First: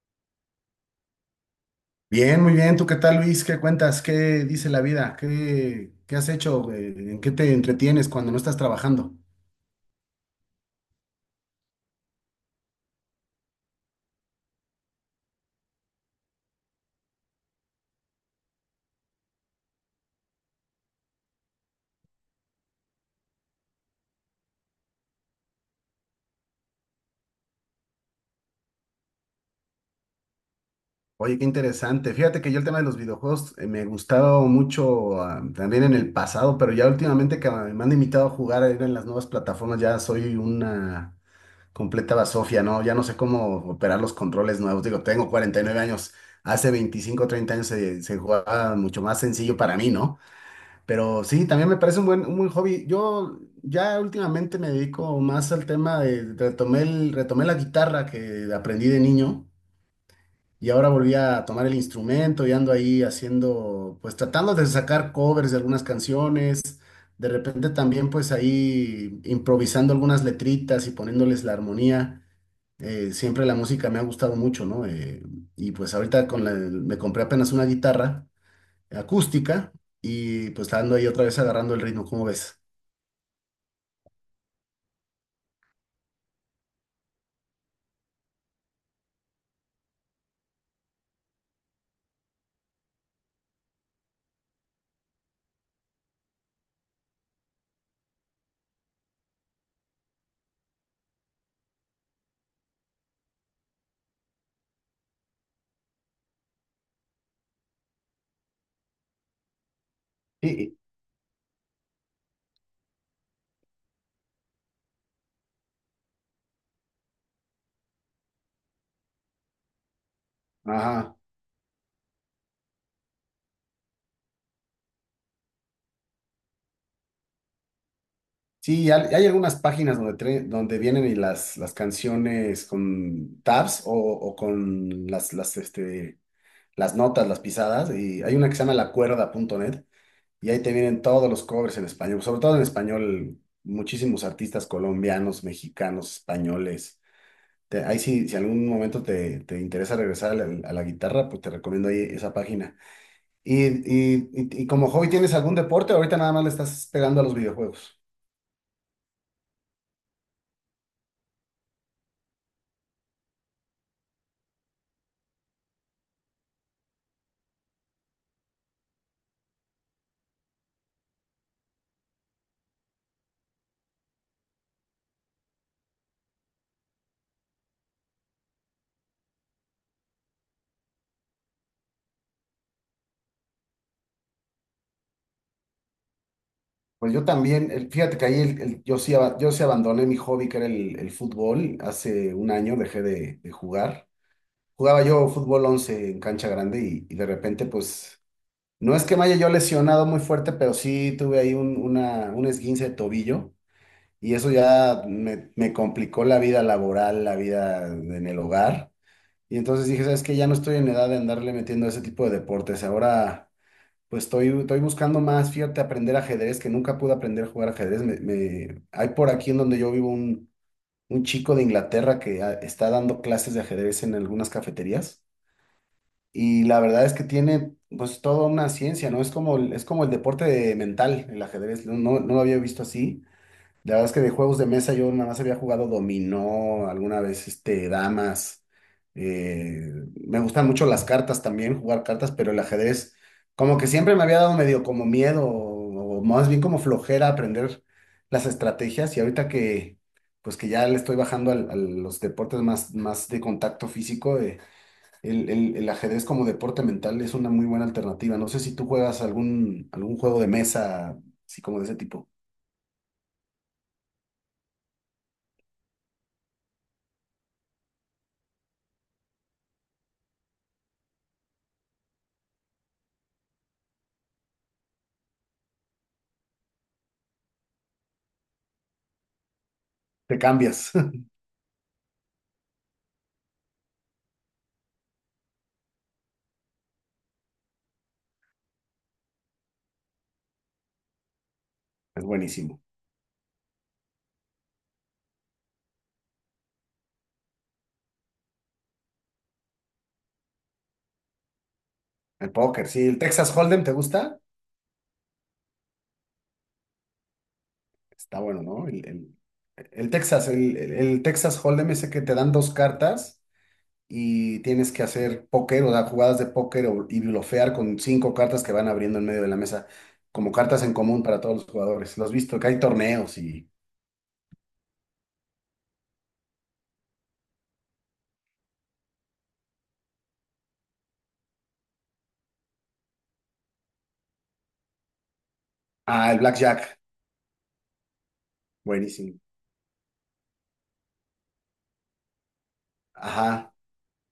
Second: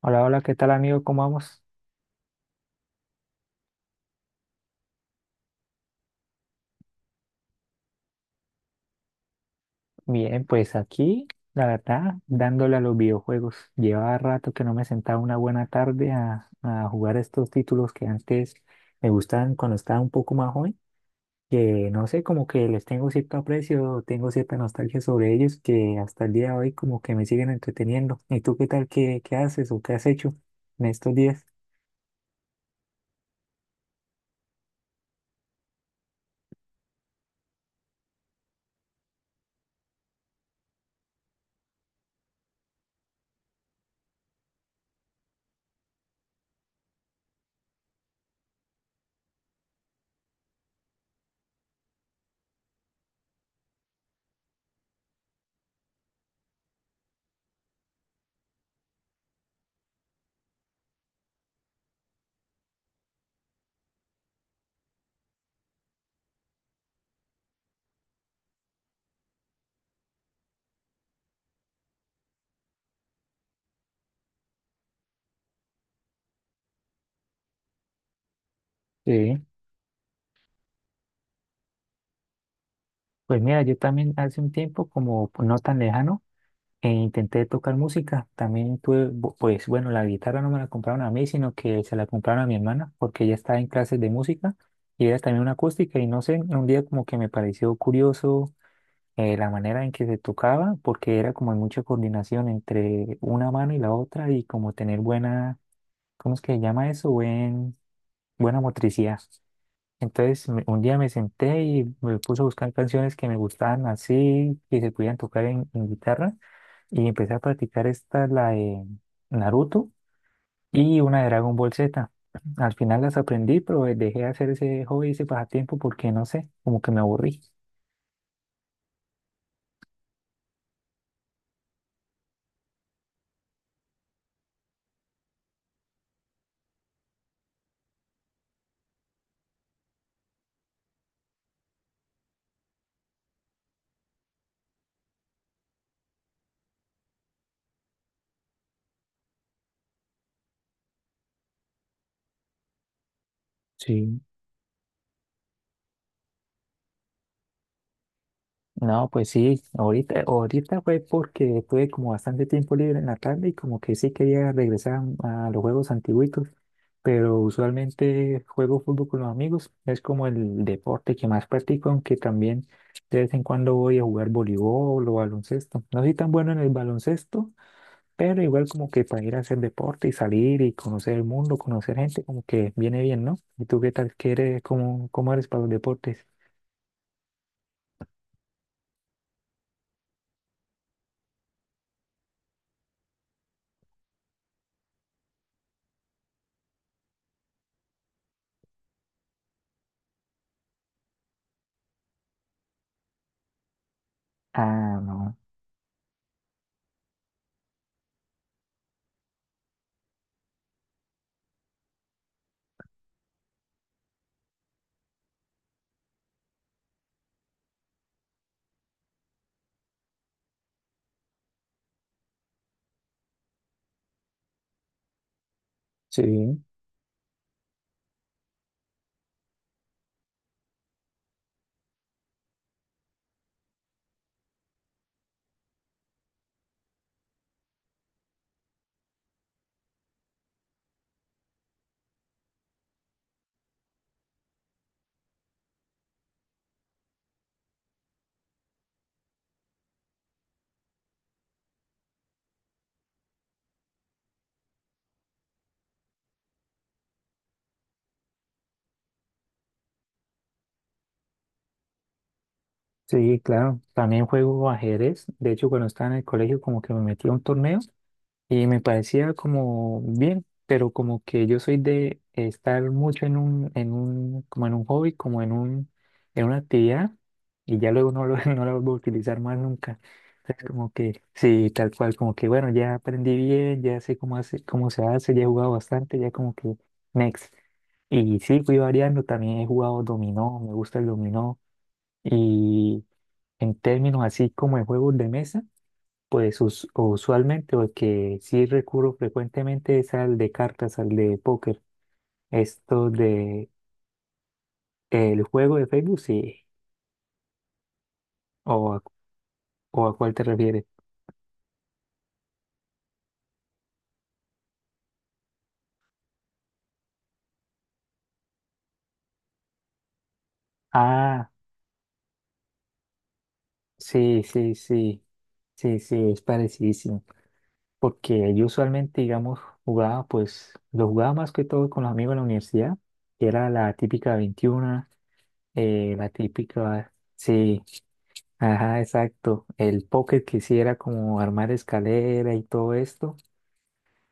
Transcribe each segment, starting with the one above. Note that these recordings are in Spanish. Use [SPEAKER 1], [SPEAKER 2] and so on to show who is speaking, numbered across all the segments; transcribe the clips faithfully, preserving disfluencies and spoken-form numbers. [SPEAKER 1] Hola, hola, ¿qué tal amigo? ¿Cómo vamos?
[SPEAKER 2] Bien, muy bien. ¿Tú qué tal, Luis? ¿Qué cuentas? ¿Qué dice la vida? ¿Qué, qué has hecho? Eh, ¿En qué te entretienes cuando no estás trabajando?
[SPEAKER 1] Bien, pues aquí, la verdad, dándole a los videojuegos. Llevaba rato que no me sentaba una buena tarde a, a jugar estos títulos que antes me gustaban cuando estaba un poco más joven, que no sé, como que les tengo cierto aprecio, tengo cierta nostalgia sobre ellos, que hasta el día de hoy como que me siguen entreteniendo. ¿Y tú qué tal? ¿Qué, qué haces o qué has hecho en estos
[SPEAKER 2] Oye, qué
[SPEAKER 1] días?
[SPEAKER 2] interesante. Fíjate que yo el tema de los videojuegos eh, me gustaba mucho, ah, también en el pasado, pero ya últimamente que me han invitado a jugar ahí en las nuevas plataformas, ya soy una completa basofia, ¿no? Ya no sé cómo operar los controles nuevos. Digo, tengo cuarenta y nueve años. Hace veinticinco o treinta años se, se jugaba mucho más sencillo para mí, ¿no? Pero sí, también me parece un buen, un buen hobby. Yo ya últimamente me dedico más al tema de, retomé el- retomé la guitarra que aprendí de niño y ahora volví a tomar el instrumento y ando ahí haciendo, pues tratando de sacar covers de algunas canciones. De repente también pues ahí improvisando algunas letritas y poniéndoles la armonía. Eh, siempre la música me ha gustado mucho, ¿no? Eh, y pues ahorita con la- me compré apenas una guitarra
[SPEAKER 1] Sí.
[SPEAKER 2] acústica y pues ando ahí otra vez agarrando el ritmo, ¿cómo ves?
[SPEAKER 1] Pues mira, yo también hace un tiempo, como no tan lejano, E intenté tocar música, también tuve, bu- pues bueno, la guitarra no me la compraron a mí, sino que se la compraron a mi hermana, porque ella estaba en clases de música y era también una acústica y no sé, un día como que me pareció curioso eh, la manera en que se tocaba, porque era como mucha coordinación entre una mano y la otra y como tener buena, ¿cómo es que se llama eso? Buen, buena motricidad. Entonces me-
[SPEAKER 2] Sí,
[SPEAKER 1] un día me senté y me puse a buscar canciones que me gustaban así, que se pudieran tocar en en guitarra. Y empecé a practicar esta, la de Naruto
[SPEAKER 2] y-
[SPEAKER 1] y
[SPEAKER 2] ajá.
[SPEAKER 1] una de Dragon Ball Z. Al final las aprendí, pero eh, dejé de hacer ese hobby, ese pasatiempo, porque no sé, como que me aburrí.
[SPEAKER 2] Sí, hay, hay algunas páginas donde, tre- donde vienen y las, las canciones con tabs o, o con las, las, este, las notas, las pisadas. Y hay una que se llama lacuerda punto net y ahí te vienen todos los covers en español, sobre todo en español, muchísimos artistas colombianos, mexicanos, españoles. Te- ahí sí, si algún momento te, te interesa regresar a la, a la guitarra, pues te recomiendo ahí esa página. Y, y,
[SPEAKER 1] Sí.
[SPEAKER 2] y, y como hobby, ¿tienes algún deporte? Ahorita nada más le estás pegando a los videojuegos.
[SPEAKER 1] No, pues sí, ahorita, ahorita fue porque tuve como bastante tiempo libre en la tarde y como que sí quería regresar a los juegos antiguitos, pero usualmente juego fútbol con los amigos, es como el deporte que más practico, aunque también de vez en cuando voy a jugar voleibol o baloncesto. No soy tan bueno en el baloncesto, pero igual como que para ir a hacer deporte y salir y conocer el mundo, conocer gente, como que viene bien, ¿no? ¿Y tú qué tal? ¿Qué eres? ¿Cómo, cómo eres para los deportes?
[SPEAKER 2] Pues yo también, el- fíjate que ahí el- el- yo sí, aba- yo sí abandoné mi hobby, que era el, el fútbol. Hace un año dejé de, de jugar. Jugaba yo fútbol once en cancha grande y, y de repente, pues, no es que me haya yo lesionado muy fuerte, pero sí tuve ahí un, una, un esguince de tobillo y eso
[SPEAKER 1] Ah,
[SPEAKER 2] ya
[SPEAKER 1] no.
[SPEAKER 2] me, me complicó la vida laboral, la vida en el hogar. Y entonces dije, ¿sabes qué? Ya no estoy en edad de andarle metiendo a ese tipo de deportes. Ahora, pues estoy, estoy buscando más, fíjate, aprender ajedrez, que nunca pude aprender a jugar ajedrez. Me, me- Hay por aquí en donde yo vivo un, un chico de Inglaterra que ah, está dando clases de ajedrez en algunas cafeterías.
[SPEAKER 1] Sí,
[SPEAKER 2] Y la verdad es que tiene, pues, toda una ciencia, ¿no? Es como, el- es como el deporte mental, el ajedrez. No, no, no lo había visto así. La verdad es que de juegos de mesa yo nada más había jugado dominó, alguna vez este, damas. eh, me gustan mucho las cartas también, jugar cartas, pero el ajedrez como que siempre me había dado medio como miedo o, o más bien como flojera aprender las estrategias y ahorita que pues que ya le estoy bajando al- a los deportes más, más de contacto físico, eh, el, el- el ajedrez como deporte mental es una muy buena alternativa. No sé si tú juegas algún, algún juego de mesa, así como de ese tipo.
[SPEAKER 1] sí, claro. También juego ajedrez. De hecho, cuando estaba en el colegio como que me metí a un torneo y me parecía como bien, pero como que yo soy de estar mucho en un, en un, como en un hobby, como en un, en una actividad, y ya luego no lo, no la vuelvo a utilizar más nunca.
[SPEAKER 2] Te
[SPEAKER 1] Entonces como
[SPEAKER 2] cambias.
[SPEAKER 1] que, sí, tal cual, como que bueno, ya aprendí bien, ya sé cómo hace, cómo se hace, ya he jugado bastante, ya como que next. Y sí, fui variando, también he jugado dominó, me gusta el dominó,
[SPEAKER 2] Es buenísimo.
[SPEAKER 1] y en términos así como de juegos de mesa. Pues us- usualmente, o el que sí recurro frecuentemente es al de cartas, al de póker.
[SPEAKER 2] El póker, sí.
[SPEAKER 1] Esto
[SPEAKER 2] ¿El Texas
[SPEAKER 1] de
[SPEAKER 2] Hold'em te gusta?
[SPEAKER 1] el juego de Facebook, sí.
[SPEAKER 2] Está bueno,
[SPEAKER 1] ¿O
[SPEAKER 2] ¿no?
[SPEAKER 1] a,
[SPEAKER 2] El, el-
[SPEAKER 1] ¿O
[SPEAKER 2] el
[SPEAKER 1] a cuál te
[SPEAKER 2] Texas, el,
[SPEAKER 1] refieres?
[SPEAKER 2] el- el Texas Hold'em ese que te dan dos cartas y tienes que hacer póker, o sea, jugadas de póker o- y blofear con cinco cartas que van abriendo en medio de la mesa, como cartas en común para
[SPEAKER 1] Ah,
[SPEAKER 2] todos los jugadores. Los has visto, que hay torneos y...
[SPEAKER 1] sí, sí, sí. Sí, sí, es parecidísimo. Porque yo usualmente, digamos, jugaba, pues, lo jugaba más que todo con los amigos en la universidad, que era la típica veintiuno, eh, la
[SPEAKER 2] Ah, el Blackjack,
[SPEAKER 1] típica, sí, ajá,
[SPEAKER 2] buenísimo.
[SPEAKER 1] exacto. El póker que sí era como armar escalera y todo esto.
[SPEAKER 2] Ajá,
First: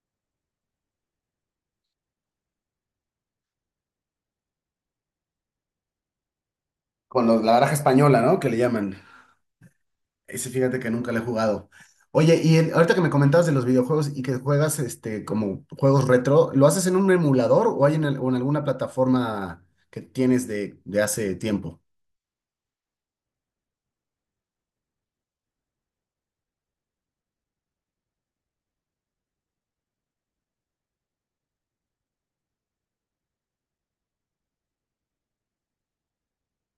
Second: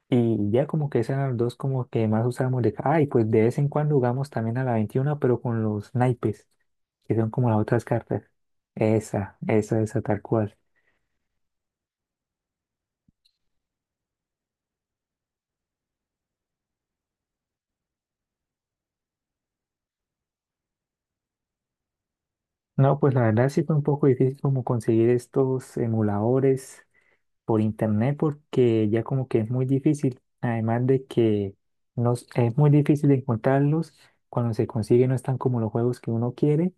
[SPEAKER 1] Y ya como que esas eran las dos como que más usábamos de... Ah, y pues de vez en cuando jugamos también a la veintiuno pero con los naipes, que
[SPEAKER 2] con
[SPEAKER 1] son
[SPEAKER 2] los-
[SPEAKER 1] como
[SPEAKER 2] la
[SPEAKER 1] las
[SPEAKER 2] baraja
[SPEAKER 1] otras
[SPEAKER 2] española,
[SPEAKER 1] cartas.
[SPEAKER 2] ¿no? Que le llaman.
[SPEAKER 1] Esa, esa, esa, tal
[SPEAKER 2] Ese
[SPEAKER 1] cual.
[SPEAKER 2] fíjate que nunca lo he jugado. Oye, y el- ahorita que me comentabas de los videojuegos y que juegas este como juegos retro, ¿lo haces en un emulador o hay en, al- o en alguna plataforma que tienes de, de hace tiempo?
[SPEAKER 1] No, pues la verdad sí fue un poco difícil como conseguir estos emuladores por internet porque ya como que es muy difícil, además de que nos, es muy difícil encontrarlos, cuando se consigue no están como los juegos que uno quiere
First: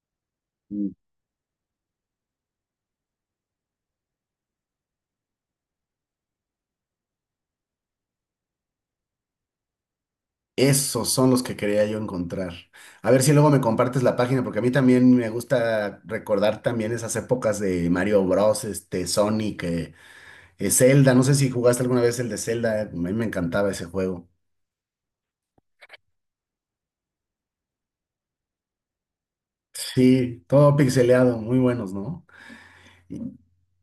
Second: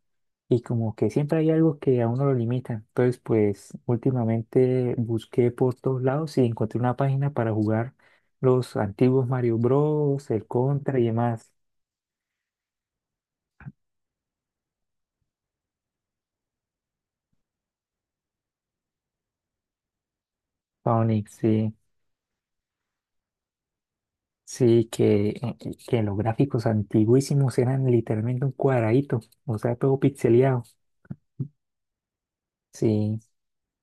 [SPEAKER 1] y
[SPEAKER 2] Mm.
[SPEAKER 1] como que siempre hay algo que a uno lo limita. Entonces pues últimamente busqué por todos lados y encontré una página para jugar los antiguos Mario Bros, el Contra y
[SPEAKER 2] Esos son los
[SPEAKER 1] demás.
[SPEAKER 2] que quería yo encontrar. A ver si luego me compartes la página, porque a mí también me gusta recordar también esas épocas de Mario Bros, este, Sonic, eh, eh, Zelda. No
[SPEAKER 1] Sonic,
[SPEAKER 2] sé si
[SPEAKER 1] sí.
[SPEAKER 2] jugaste alguna vez el de Zelda, a mí me encantaba ese juego.
[SPEAKER 1] Sí, que, eh, que los gráficos antiguísimos eran literalmente un cuadradito, o sea, todo
[SPEAKER 2] Sí,
[SPEAKER 1] pixeleado.
[SPEAKER 2] todo pixeleado, muy buenos, ¿no?
[SPEAKER 1] Sí,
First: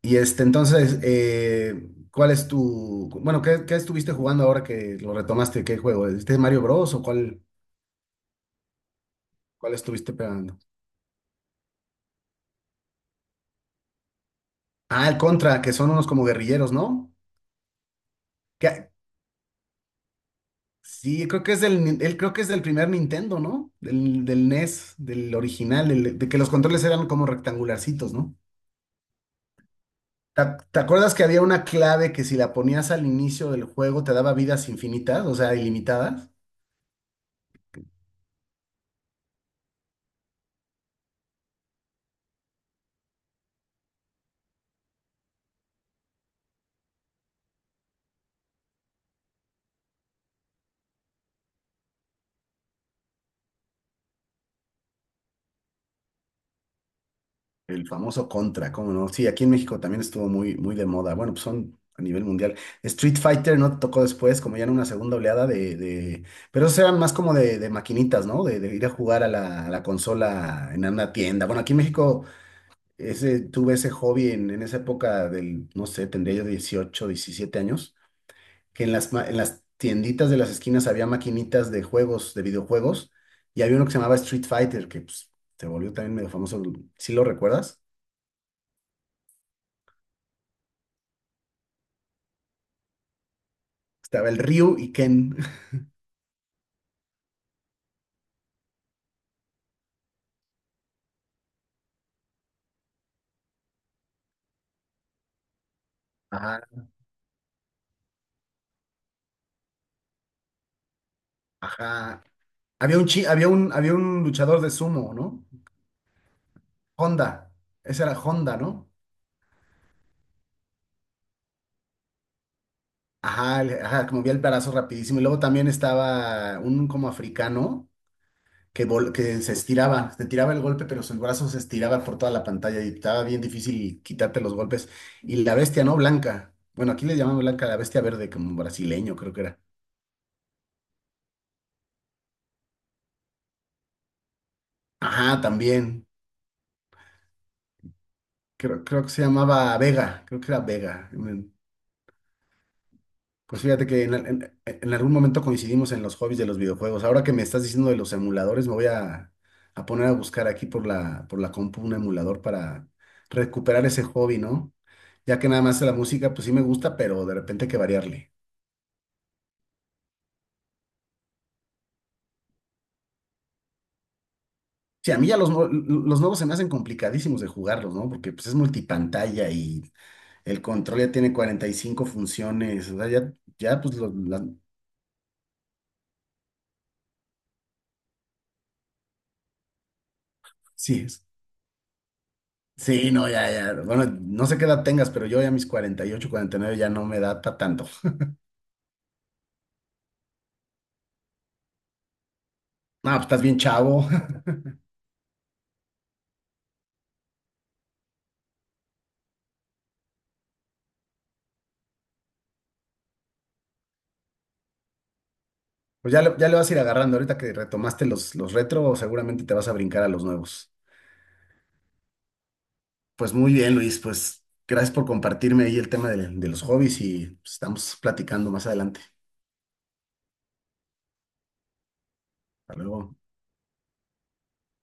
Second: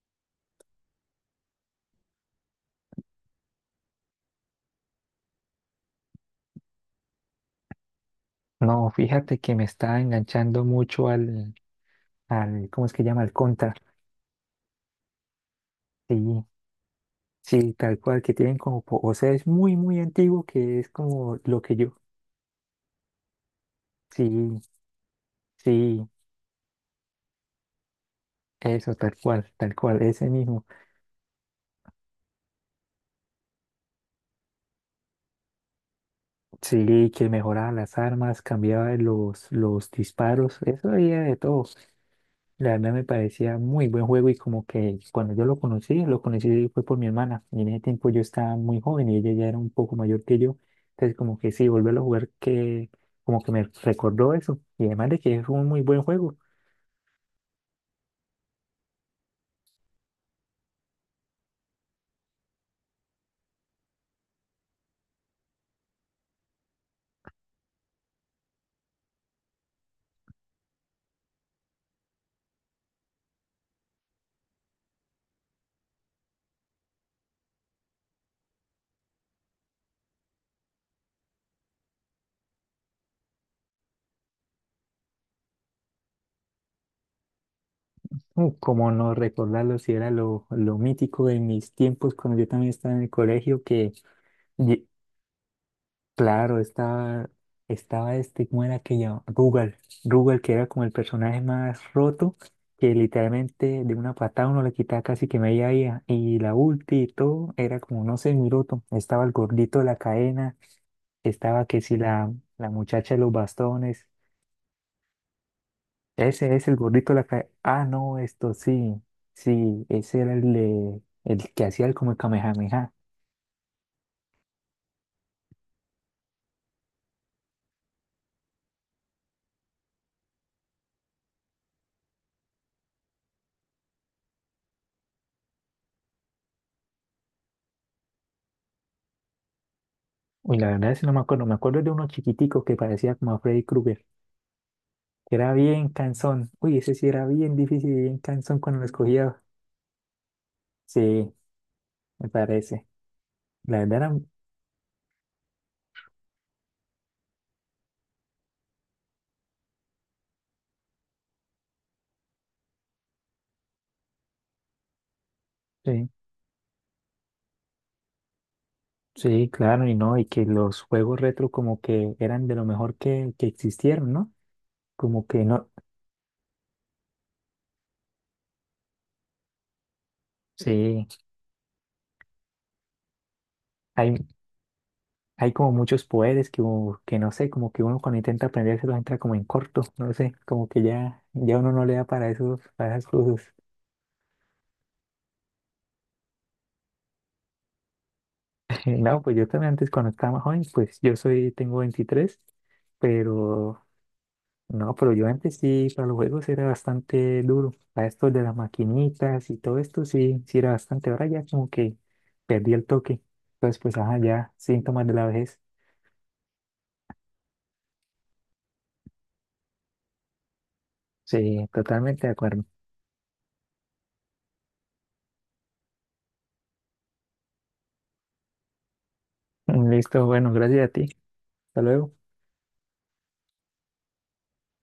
[SPEAKER 2] Y este, entonces, eh, ¿cuál es tu, bueno, ¿qué, qué estuviste jugando ahora que lo retomaste? ¿Qué juego? ¿Este Mario Bros o cuál,
[SPEAKER 1] no, fíjate que me
[SPEAKER 2] cuál
[SPEAKER 1] está
[SPEAKER 2] estuviste pegando?
[SPEAKER 1] enganchando mucho al, al, ¿cómo es que llama? Al Contra.
[SPEAKER 2] Ah, el Contra, que son unos como
[SPEAKER 1] Sí,
[SPEAKER 2] guerrilleros, ¿no?
[SPEAKER 1] sí, tal cual, que tienen como,
[SPEAKER 2] Que,
[SPEAKER 1] po- o sea, es muy, muy antiguo, que es
[SPEAKER 2] sí,
[SPEAKER 1] como
[SPEAKER 2] creo que
[SPEAKER 1] lo
[SPEAKER 2] es
[SPEAKER 1] que
[SPEAKER 2] del,
[SPEAKER 1] yo.
[SPEAKER 2] nin- él creo que es del primer Nintendo, ¿no? Del, del
[SPEAKER 1] Sí,
[SPEAKER 2] N E S, del original,
[SPEAKER 1] sí,
[SPEAKER 2] del- de que los controles eran como rectangularcitos, ¿no?
[SPEAKER 1] eso, tal cual, tal cual, ese
[SPEAKER 2] ¿Te,
[SPEAKER 1] mismo.
[SPEAKER 2] ac- te acuerdas que había una clave que si la ponías al inicio del juego te daba vidas infinitas, o sea, ilimitadas?
[SPEAKER 1] Sí, que mejoraba las armas, cambiaba los, los disparos, eso había de todo. La verdad me parecía muy buen juego y como que cuando yo lo conocí, lo conocí fue por mi hermana y en ese tiempo yo estaba muy joven y ella ya era un poco mayor que yo, entonces como que sí, volverlo a jugar que como que me recordó eso y además de que es un muy buen juego,
[SPEAKER 2] El famoso Contra, ¿cómo no? Sí, aquí en México también estuvo muy, muy de moda. Bueno, pues son a nivel mundial. Street Fighter no tocó después, como ya en una segunda oleada de, de- pero esos eran más como de, de maquinitas, ¿no? De, de ir a jugar a la, a la consola en una tienda. Bueno, aquí en México ese, tuve ese hobby en, en esa época del, no sé, tendría yo dieciocho diecisiete años, que en las, ma- en las tienditas de las esquinas había maquinitas de juegos, de videojuegos, y había uno que se llamaba Street Fighter, que pues, se volvió también medio famoso. ¿Sí lo recuerdas?
[SPEAKER 1] uh, como no recordarlo si era lo, lo mítico de mis tiempos cuando yo también estaba en el colegio que
[SPEAKER 2] Estaba el Ryu
[SPEAKER 1] lle-
[SPEAKER 2] y Ken.
[SPEAKER 1] claro, estaba, estaba este, ¿cómo era que llamaba? Rugal. Rugal, que era como el personaje más roto, que literalmente de una patada uno le quitaba casi que media vida. Y la
[SPEAKER 2] Ajá,
[SPEAKER 1] ulti y todo era como, no sé, muy roto. Estaba el gordito de la cadena, estaba que si
[SPEAKER 2] ajá.
[SPEAKER 1] la, la
[SPEAKER 2] Había un,
[SPEAKER 1] muchacha de
[SPEAKER 2] chi-
[SPEAKER 1] los
[SPEAKER 2] había un, había
[SPEAKER 1] bastones.
[SPEAKER 2] un luchador de sumo, ¿no?
[SPEAKER 1] Ese es el gordito de la cadena.
[SPEAKER 2] Honda.
[SPEAKER 1] Ah,
[SPEAKER 2] Ese
[SPEAKER 1] no,
[SPEAKER 2] era
[SPEAKER 1] esto
[SPEAKER 2] Honda, ¿no?
[SPEAKER 1] sí, sí, ese era el, de- el que hacía el como el Kamehameha.
[SPEAKER 2] Ajá, el- ajá, que movía el brazo rapidísimo. Y luego también estaba un como africano que, vol- que se estiraba, se tiraba el golpe, pero su brazo se estiraba por toda la pantalla y estaba bien difícil quitarte los golpes. Y la bestia, ¿no? Blanca. Bueno, aquí le llamamos blanca a la bestia verde, como brasileño, creo que era.
[SPEAKER 1] Uy, la verdad es que no me acuerdo, me acuerdo de uno chiquitico que parecía como a Freddy Krueger. Que
[SPEAKER 2] Ajá,
[SPEAKER 1] era bien
[SPEAKER 2] también.
[SPEAKER 1] cansón. Uy, ese sí era bien difícil y bien cansón cuando
[SPEAKER 2] Creo,
[SPEAKER 1] lo
[SPEAKER 2] creo que se
[SPEAKER 1] escogía.
[SPEAKER 2] llamaba Vega, creo que era Vega.
[SPEAKER 1] Sí, me parece.
[SPEAKER 2] Pues
[SPEAKER 1] La
[SPEAKER 2] fíjate
[SPEAKER 1] verdad
[SPEAKER 2] que en,
[SPEAKER 1] era-
[SPEAKER 2] al- en- en algún momento coincidimos en los hobbies de los videojuegos. Ahora que me estás diciendo de los emuladores, me voy a, a poner a buscar aquí por la, por la compu un emulador para recuperar ese hobby, ¿no? Ya que nada más la
[SPEAKER 1] sí,
[SPEAKER 2] música, pues sí me gusta, pero de repente hay que variarle.
[SPEAKER 1] sí, claro, y no, y que los juegos retro como que eran de lo mejor que, que existieron, ¿no?
[SPEAKER 2] Sí, a
[SPEAKER 1] Como
[SPEAKER 2] mí ya
[SPEAKER 1] que
[SPEAKER 2] los, nue-
[SPEAKER 1] no,
[SPEAKER 2] los nuevos se me hacen complicadísimos de jugarlos, ¿no? Porque pues es multipantalla y el control
[SPEAKER 1] sí,
[SPEAKER 2] ya tiene cuarenta y cinco funciones. O sea, ya, ya pues lo-
[SPEAKER 1] hay,
[SPEAKER 2] la-
[SPEAKER 1] hay como muchos poderes que, u- que no sé, como que uno cuando intenta aprenderse lo entra como en corto, no sé, como que
[SPEAKER 2] sí.
[SPEAKER 1] ya, ya uno no le da para esos, para esas
[SPEAKER 2] Sí, no, ya,
[SPEAKER 1] cosas.
[SPEAKER 2] ya. Bueno, no sé qué edad tengas, pero yo ya a mis cuarenta cuarenta y ocho, cuarenta y nueve ya no me da pa' tanto.
[SPEAKER 1] No, pues yo también antes cuando estaba más joven, pues yo soy, tengo veintitrés
[SPEAKER 2] No, pues estás bien
[SPEAKER 1] pero
[SPEAKER 2] chavo.
[SPEAKER 1] no, pero yo antes sí, para los juegos era bastante duro. Para esto de las maquinitas y todo esto sí, sí era bastante. Ahora ya como que perdí el toque. Entonces, pues, ajá, ya, síntomas de la vejez.
[SPEAKER 2] Pues ya le, ya le vas a ir agarrando. Ahorita que retomaste los, los retro, seguramente te vas a brincar a los nuevos.
[SPEAKER 1] Sí, totalmente de acuerdo.
[SPEAKER 2] Pues muy bien, Luis. Pues gracias por compartirme ahí el tema de, de los hobbies y pues, estamos platicando más adelante.
[SPEAKER 1] Listo, bueno, gracias a ti. Hasta luego.
[SPEAKER 2] Hasta luego.